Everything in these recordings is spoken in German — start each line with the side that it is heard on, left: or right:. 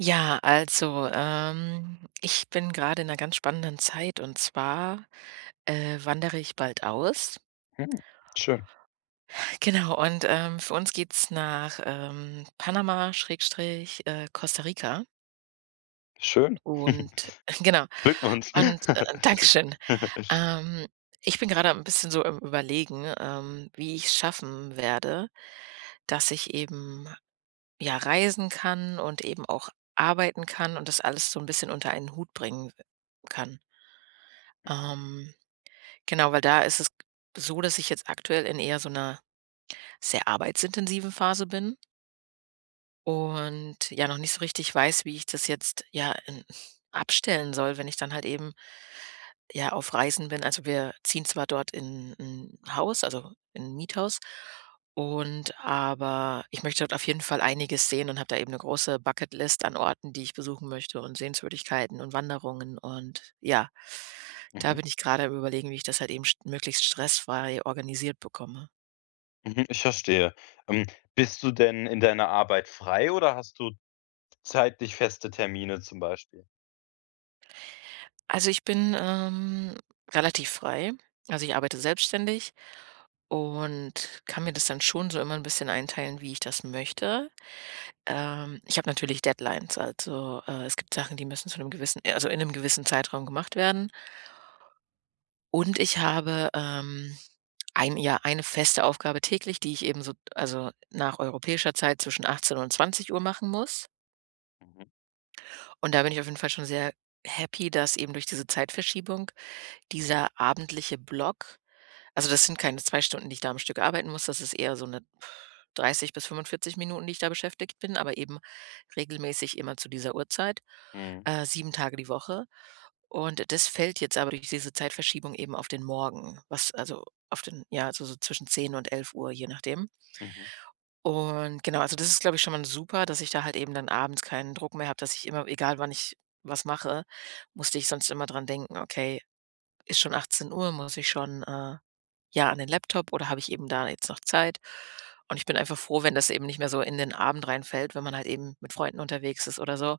right: Ja, also, ähm, ich bin gerade in 'ner ganz spannenden Zeit und zwar, äh, wandere ich bald aus.
left: Hm, schön.
right: Genau und, ähm, für uns geht's nach, ähm, Panama Schrägstrich, äh, Costa Rica.
left: Schön.
right: Und genau
left: Glückwunsch.
right: und äh, Dankeschön. Ähm, ich bin gerade am 'n bisschen so am Überlegen, ähm, wie ich's schaffen werde, dass ich eben, ja, reisen kann und eben auch arbeiten kann und das alles so 'n bisschen unter einen Hut bringen kann.
left: Mhm.
right: Ähm, genau, weil da ist es so, dass ich jetzt aktuell in eher so 'ner sehr arbeitsintensiven Phase bin. Und ja noch nicht so richtig weiß, wie ich das jetzt ja, äh, abstellen soll, wenn ich dann halt eben ja auf Reisen bin. Also, wir ziehen zwar dort in in 'n Haus, also, in 'n Miethaus und aber ich möchte dort auf jeden Fall einiges sehen und habe da eben 'ne große Bucket List an Orten, die ich besuchen möchte und Sehenswürdigkeiten und Wanderungen und ja. Da
left: Mhm.
right: bin ich gerade am überlegen, wie ich das halt eben st möglichst stressfrei organisiert bekomme.
left: Mhm, ich verstehe. Ähm, bist du denn in deiner Arbeit frei oder hast du zeitlich feste Termine zum Beispiel?
right: Also, ich bin, ähm, relativ frei. Also, ich arbeite selbstständig und kann mir das dann schon so immer 'n bisschen einteilen, wie ich das möchte. Ähm, ich habe natürlich Deadlines, also, äh, es gibt Sachen, die müssen zu 'nem gewissen, äh also, in 'nem gewissen Zeitraum gemacht werden. Und ich habe, ähm, ein, ja eine feste Aufgabe täglich, die ich eben so also, nach europäischer Zeit zwischen 18:00 und 20:00 machen muss.
left: Mhm.
right: Und da bin ich auf jeden Fall schon sehr happy, dass eben durch diese Zeitverschiebung dieser abendliche Block also, das sind keine 2 Stunden, die ich da am Stück arbeiten muss, das ist eher so 'ne, 30 bis 45 Minuten, die ich da beschäftigt bin, aber eben regelmäßig immer zu dieser Uhrzeit,
left: Mhm.
right: äh, 7 Tage die Woche. Und das fällt jetzt aber durch diese Zeitverschiebung eben auf den Morgen, was also, auf den, ja also, so zwischen 10:00 und 11:00, je nachdem.
left: Mhm.
right: Und genau, also, das ist, glaube ich, schon mal super, dass ich da halt eben dann abends keinen Druck mehr habe, dass ich immer egal wann ich was mache, musste ich sonst immer dran denken: „Okay, ist schon 18:00, muss ich schon, äh, ja, an den Laptop oder habe ich eben da jetzt noch Zeit?“ Und ich bin einfach froh, wenn das eben nicht mehr so in den Abend reinfällt, wenn man halt eben mit Freunden unterwegs ist oder so,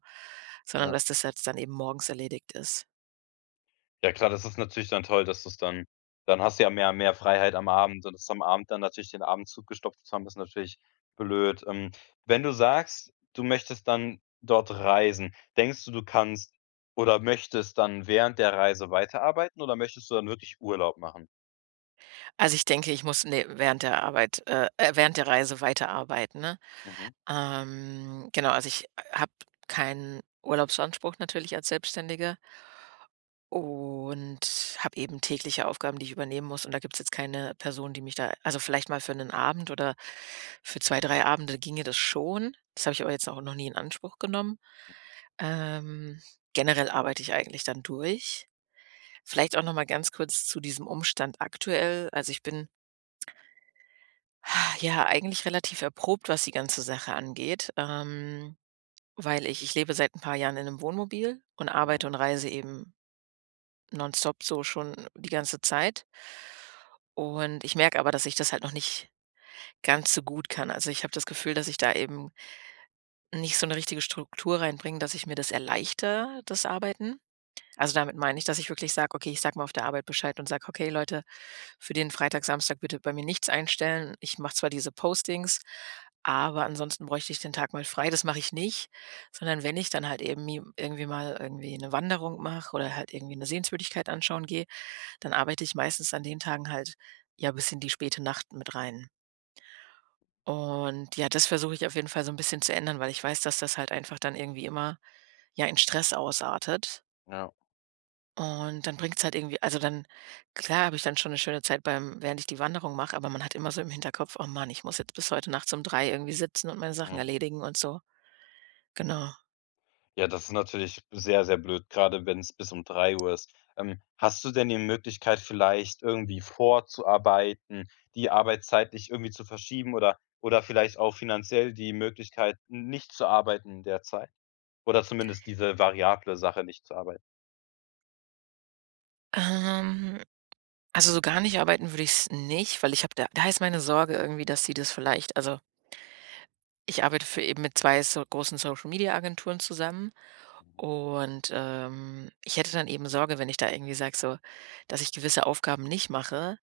right: sondern
left: Ja.
right: dass das jetzt dann eben morgens erledigt ist.
left: Ja klar, das ist natürlich dann toll, dass du's dann dann hast du ja mehr und mehr Freiheit am Abend und dass am Abend dann natürlich den Abend zugestopft zu haben, ist natürlich blöd. Ähm, wenn du sagst, du möchtest dann dort reisen, denkst du, du kannst oder möchtest dann während der Reise weiterarbeiten oder möchtest du dann wirklich Urlaub machen?
right: Also, ich denke, ich muss ne, während der Arbeit äh, äh, während der Reise weiterarbeiten, ne?
left: Mhm.
right: Ähm. Genau, also, ich habe keinen Urlaubsanspruch natürlich als Selbstständige. Und habe eben tägliche Aufgaben, die ich übernehmen muss, und da gibt's jetzt keine Person, die mich da also, vielleicht mal für 'nen Abend oder für 2, 3 Abende, ginge das schon. Das habe ich aber jetzt auch noch nie in Anspruch genommen. Ähm, generell arbeite ich eigentlich dann durch. Vielleicht auch noch mal ganz kurz zu diesem Umstand aktuell. Also, ich bin ja, eigentlich relativ erprobt, was die ganze Sache angeht, ähm, weil ich ich lebe seit 'n paar Jahren in 'nem Wohnmobil und arbeite
left: Mhm.
right: und reise eben nonstop so schon die ganze Zeit. Und ich merke aber, dass ich das halt noch nicht ganz so gut kann. Also, ich habe das Gefühl, dass ich da eben nicht so 'ne richtige Struktur reinbringe, dass ich mir das erleichter, das Arbeiten. Also, damit meine ich, dass ich wirklich sag, okay, ich sage mal auf der Arbeit Bescheid und sage: „Okay, Leute, für den Freitag, Samstag bitte bei mir nichts einstellen. Ich mache zwar diese Postings, aber ansonsten bräuchte ich den Tag mal frei“, das mach ich nicht. Sondern wenn ich dann halt eben mi irgendwie mal irgendwie 'ne Wanderung mache oder halt irgendwie 'ne Sehenswürdigkeit anschauen gehe, dann arbeite ich meistens an den Tagen halt, ja, bis in die späte Nacht mit rein. Und ja, das versuche ich auf jeden Fall so 'n bisschen zu ändern, weil ich weiß, dass das halt einfach dann irgendwie immer, ja, in Stress ausartet.
left: Ja.
right: Und dann bringt's halt irgendwie also, dann klar habe ich dann schon 'ne schöne Zeit beim während ich die Wanderung mache, aber man hat immer so im Hinterkopf: „Oh man ich muss jetzt bis heute nachts um 03:00 irgendwie sitzen und meine Sachen
left: Mhm.
right: erledigen und so.“
left: Ja.
right: Genau.
left: Ja, das ist natürlich sehr, sehr blöd gerade, wenn's bis um 03:00 ist. Ähm, hast du denn die Möglichkeit vielleicht, irgendwie vorzuarbeiten, die Arbeitszeit nicht irgendwie zu verschieben oder oder vielleicht auch finanziell die Möglichkeit, n nicht zu arbeiten der Zeit? Oder zumindest diese variable Sache, nicht zu arbeiten?
right: Ähm, also, so gar nicht arbeiten würde ich's nicht, weil ich habe da da ist meine Sorge irgendwie, dass sie das vielleicht, also ich arbeite für eben mit 2 so großen Social Media Agenturen zusammen
left: Mhm.
right: und, ähm, ich hätte dann eben Sorge, wenn ich da irgendwie sage, so, dass ich gewisse Aufgaben nicht mache,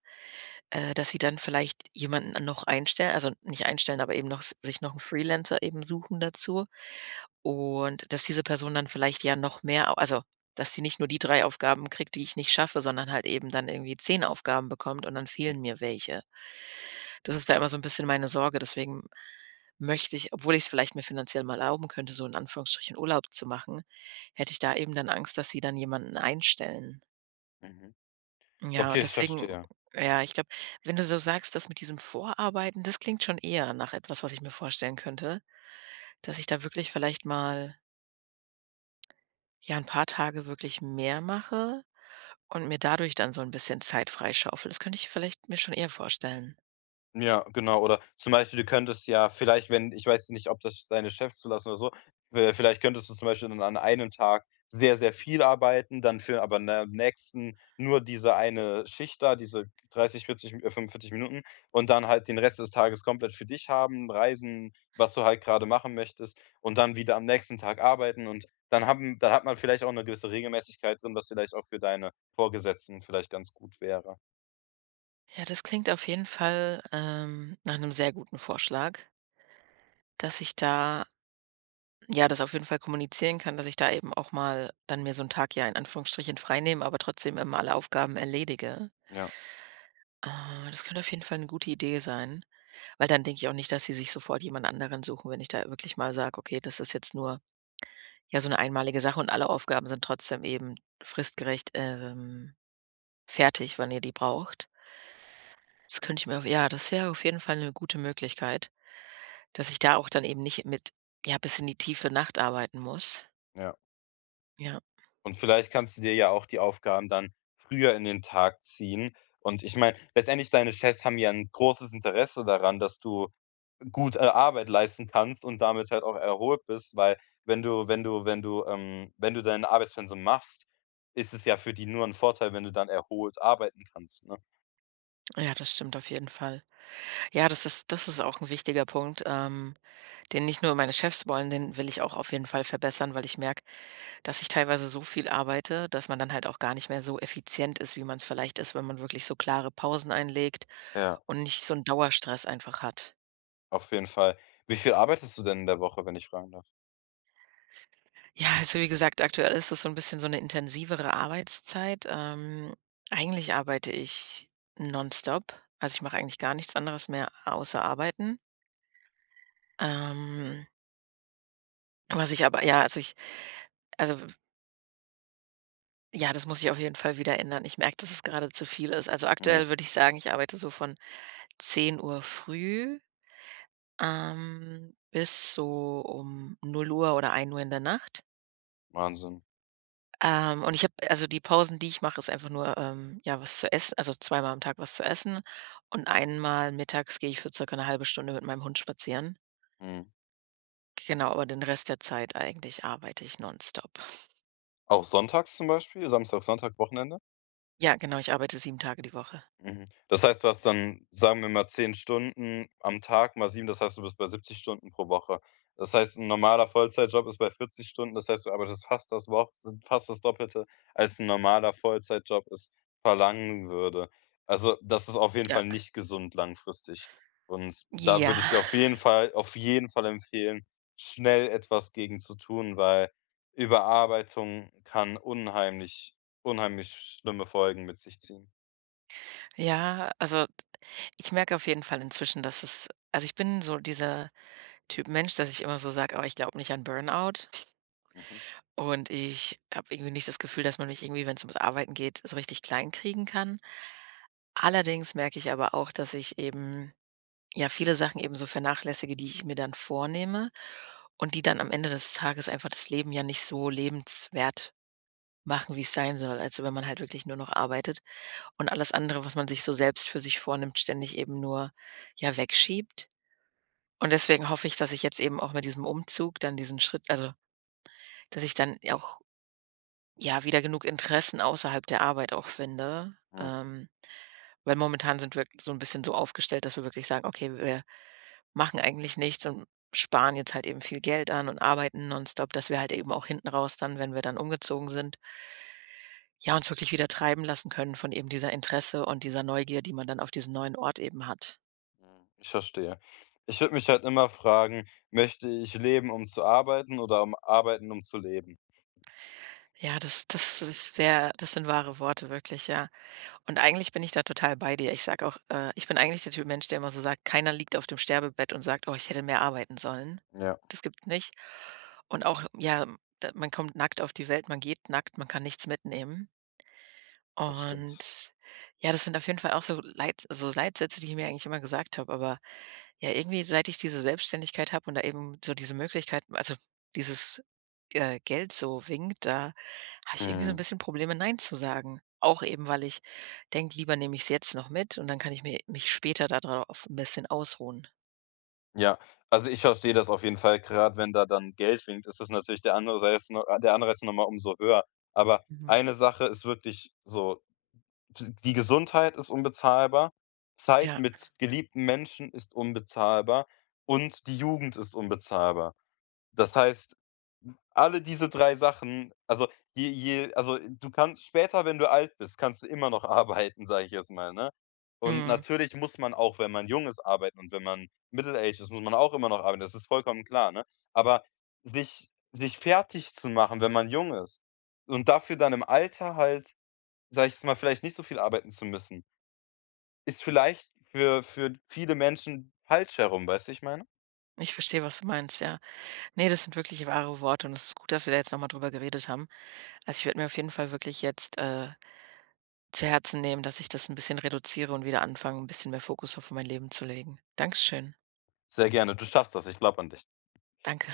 right: äh, dass sie dann vielleicht jemanden noch einstellen, also, nicht einstellen, aber eben noch sich noch 'n Freelancer eben suchen dazu. Und, dass diese Person dann vielleicht ja noch mehr au also, dass sie nicht nur die 3 Aufgaben kriegt, die ich nicht schaffe, sondern halt eben dann irgendwie 10 Aufgaben bekommt und dann fehlen
left: Mhm.
right: mir welche. Das ist da immer so 'n bisschen meine Sorge, deswegen möchte ich, obwohl ich's vielleicht mir finanziell mal erlauben könnte, so in Anführungsstrichen, Urlaub zu machen, hätte ich da eben dann Angst, dass sie dann jemanden einstellen.
left: Mhm.
right: Ja,
left: Okay,
right: und
left: ich
right: deswegen
left: verstehe.
right: ja, ich glaube, wenn du so sagst, dass mit diesem Vorarbeiten, das klingt schon eher nach etwas, was ich mir vorstellen könnte, dass ich da wirklich vielleicht mal ja, 'n paar Tage wirklich mehr mache und mir dadurch dann so 'n bisschen Zeit freischaufel. Das könnte ich vielleicht mir schon eher vorstellen.
left: Ja, genau. Oder zum Beispiel, du könntest ja vielleicht, wenn ich weiß ja nicht, ob das deine Chefs zulassen oder so, w vielleicht könntest du zum Beispiel dann an einem Tag sehr, sehr viel arbeiten, dann für aber in der nächsten nur diese 1 Schicht da, diese 30, 40, äh, 45 Minuten und dann halt den Rest des Tages komplett für dich haben, reisen, was du halt grade machen möchtest und dann wieder am nächsten Tag arbeiten. Und dann haben dann hat man vielleicht auch 'ne gewisse Regelmäßigkeit drin, was vielleicht auch für deine Vorgesetzten vielleicht ganz gut wäre.
right: Ja, das klingt auf jeden Fall, ähm, nach 'nem sehr guten Vorschlag. Dass ich da ja, das auf jeden Fall kommunizieren kann, dass ich da eben auch mal dann mir so 'n Tag Jahr in Anführungsstrichen freinehmen, aber trotzdem immer alle Aufgaben erledige.
left: Ja.
right: Äh, das könnte auf jeden Fall 'ne gute Idee sein, weil dann denke ich auch nicht, dass sie sich sofort jemand anderen suchen, wenn ich da wirklich mal sage: „Okay, das ist jetzt nur, ja, so 'ne einmalige Sache und alle Aufgaben sind trotzdem eben fristgerecht, ähm, fertig, wenn ihr die braucht.“ Das könnte ich mir ja, das wäre auf jeden Fall 'ne gute Möglichkeit, dass ich da auch dann eben nicht mit ja, bis in die tiefe Nacht arbeiten muss.
left: Ja.
right: Ja.
left: Und vielleicht kannst du dir ja auch die Aufgaben dann früher in den Tag ziehen. Und ich meine, letztendlich, deine Chefs haben ja 'n großes Interesse daran, dass du gut, äh, Arbeit leisten kannst und damit halt auch erholt bist, weil wenn du wenn du wenn du ähm, wenn du dein Arbeitspensum machst, ist es ja für die nur 'n Vorteil, wenn du dann erholt arbeiten kannst, ne?
right: Ja, das stimmt auf jeden Fall. Ja, das ist das ist auch 'n wichtiger Punkt, ähm, den nicht nur meine Chefs wollen, den will ich auch auf jeden Fall verbessern, weil ich merke, dass ich teilweise so viel arbeite, dass man dann halt auch gar nicht mehr so effizient ist, wie man's vielleicht ist, wenn man wirklich so klare Pausen einlegt
left: Ja.
right: und nicht so 'n Dauerstress einfach hat.
left: Auf jeden Fall. Wie viel arbeitest du denn in der Woche, wenn ich fragen darf?
right: Ja, also, wie gesagt, aktuell ist das so 'n bisschen so 'ne intensivere Arbeitszeit. Ähm, eigentlich arbeite ich nonstop, also, ich mache eigentlich gar nichts anderes mehr außer arbeiten. Ähm was ich aber ja also ich also, w ja, das muss ich auf jeden Fall wieder ändern. Ich merke, dass es gerade zu viel ist. Also,
left: Mhm.
right: aktuell würde ich sagen, ich arbeite so von 10:00 früh, ähm, bis so um 0:00 oder 01:00 in der Nacht.
left: Wahnsinn.
right: Ähm, und ich habe also, die Pausen, die ich mache, ist einfach nur, ähm, ja, was zu ess also, zweimal am Tag was zu essen. Und einmal mittags gehe ich für ca. 'ne 1/2 Stunde mit meinem Hund spazieren.
left: Mhm.
right: Genau, aber den Rest der Zeit eigentlich arbeite ich nonstop.
left: Auch sonntags zum Beispiel, Samstag, Sonntag, Wochenende?
right: Ja, genau, ich arbeite 7 Tage die Woche.
left: Mhm. Das heißt, du hast dann, sagen wir mal, 10 Stunden am Tag mal 7, das heißt, du bist bei 70 Stunden pro Woche. Das heißt, 'n normaler Vollzeitjob ist bei 40 Stunden, das heißt, du arbeitest fast das Wo fast das Doppelte, als 'n normaler Vollzeitjob es verlangen würde. Also, das ist auf jeden
right: Ja.
left: Fall nicht gesund langfristig. Und da
right: Ja.
left: würde ich dir auf jeden Fall auf jeden Fall empfehlen, schnell etwas gegen zu tun, weil Überarbeitung kann unheimlich, unheimlich schlimme Folgen mit sich ziehen.
right: Ja, also, ich merke auf jeden Fall inzwischen, dass es also, ich bin so dieser Typ Mensch, dass ich immer so sage: „Oh, ich glaube nicht an Burnout.“
left: Mhm.
right: Und ich habe irgendwie nicht das Gefühl, dass man mich irgendwie, wenn's ums Arbeiten geht, so richtig klein kriegen kann. Allerdings merke ich aber auch, dass ich eben ja, viele Sachen eben so vernachlässige, die ich mir dann vornehme und die dann am Ende des Tages einfach das Leben ja nicht so lebenswert machen, wie es sein soll. Also, wenn man halt wirklich nur noch arbeitet und alles andere, was man sich so selbst für sich vornimmt, ständig eben nur, ja, wegschiebt. Und deswegen hoffe ich, dass ich jetzt eben auch mit diesem Umzug dann diesen Schritt also, dass ich dann auch, ja, wieder genug Interessen außerhalb der Arbeit auch finde.
left: Mhm.
right: Ähm, weil momentan sind wir so 'n bisschen so aufgestellt, dass wir wirklich sagen: „Okay, wir machen eigentlich nichts und sparen jetzt halt eben viel Geld an“ und arbeiten nonstop, dass wir halt eben auch hinten raus dann, wenn wir dann umgezogen sind ja uns wirklich wieder treiben lassen können von eben dieser Interesse und dieser Neugier, die man dann auf diesen neuen Ort eben hat.
left: Hm, ich verstehe. Ich würde mich halt immer fragen: „Möchte ich leben, um zu arbeiten, oder um arbeiten, um zu leben?“
right: Ja, das das ist sehr das sind wahre Worte wirklich, ja. Und eigentlich bin ich da total bei dir. Ich sage auch äh, ich bin eigentlich der Typ Mensch, der immer so sagt, keiner liegt auf dem Sterbebett und sagt: „Oh, ich hätte mehr arbeiten sollen.“
left: Ja.
right: Das gibt's nicht. Und auch ja, d man kommt nackt auf die Welt, man geht nackt, man kann nichts mitnehmen.
left: Das stimmt.
right: Und ja, das sind auf jeden Fall auch so Leit so Leitsätze, die ich mir eigentlich immer gesagt habe, aber, ja, irgendwie seit ich diese Selbstständigkeit habe und da eben so diese Möglichkeit also, dieses, äh, Geld so winkt, da habe ich irgendwie so 'n
left: Mhm.
right: bisschen Probleme „Nein“ zu sagen. Auch eben, weil ich denke, lieber nehme ich es jetzt noch mit und dann kann ich mir mich später da drauf 'n bisschen ausruhen.
left: Ja, also, ich verstehe das auf jeden Fall, gerade wenn da dann Geld winkt, ist das natürlich der Anseiz ne, der Anreiz ist noch mal umso höher. Aber
right: Mhm.
left: eine Sache ist wirklich so, d die Gesundheit ist unbezahlbar, Zeit
right: Ja.
left: mit geliebten Menschen ist unbezahlbar und die Jugend ist unbezahlbar. Das heißt, alle diese 3 Sachen also, je je also, du kannst später, wenn du alt bist, kannst du immer noch arbeiten, sage ich jetzt mal, ne? Und
right: Mhm.
left: natürlich muss man auch, wenn man jung ist, arbeiten und wenn man middle-aged ist, muss man auch immer noch arbeiten. Das ist vollkommen klar, ne? Aber sich sich fertigzumachen, wenn man jung ist und dafür dann im Alter halt, sage ich jetzt mal, vielleicht nicht so viel arbeiten zu müssen ist vielleicht für für viele Menschen falsch herum, weißt du, wie ich meine?
right: Ich verstehe, was du meinst, ja. Ne, das sind wirklich wahre Worte und es ist gut, dass wir da jetzt noch mal drüber geredet haben. Also, ich würde mir auf jeden Fall wirklich jetzt, äh, zu Herzen nehmen, dass ich das 'n bisschen reduziere und wieder anfange, 'n bisschen mehr Fokus auf mein Leben zu legen. Danke schön.
left: Sehr gerne, du schaffst das, ich glaube an dich.
right: Danke.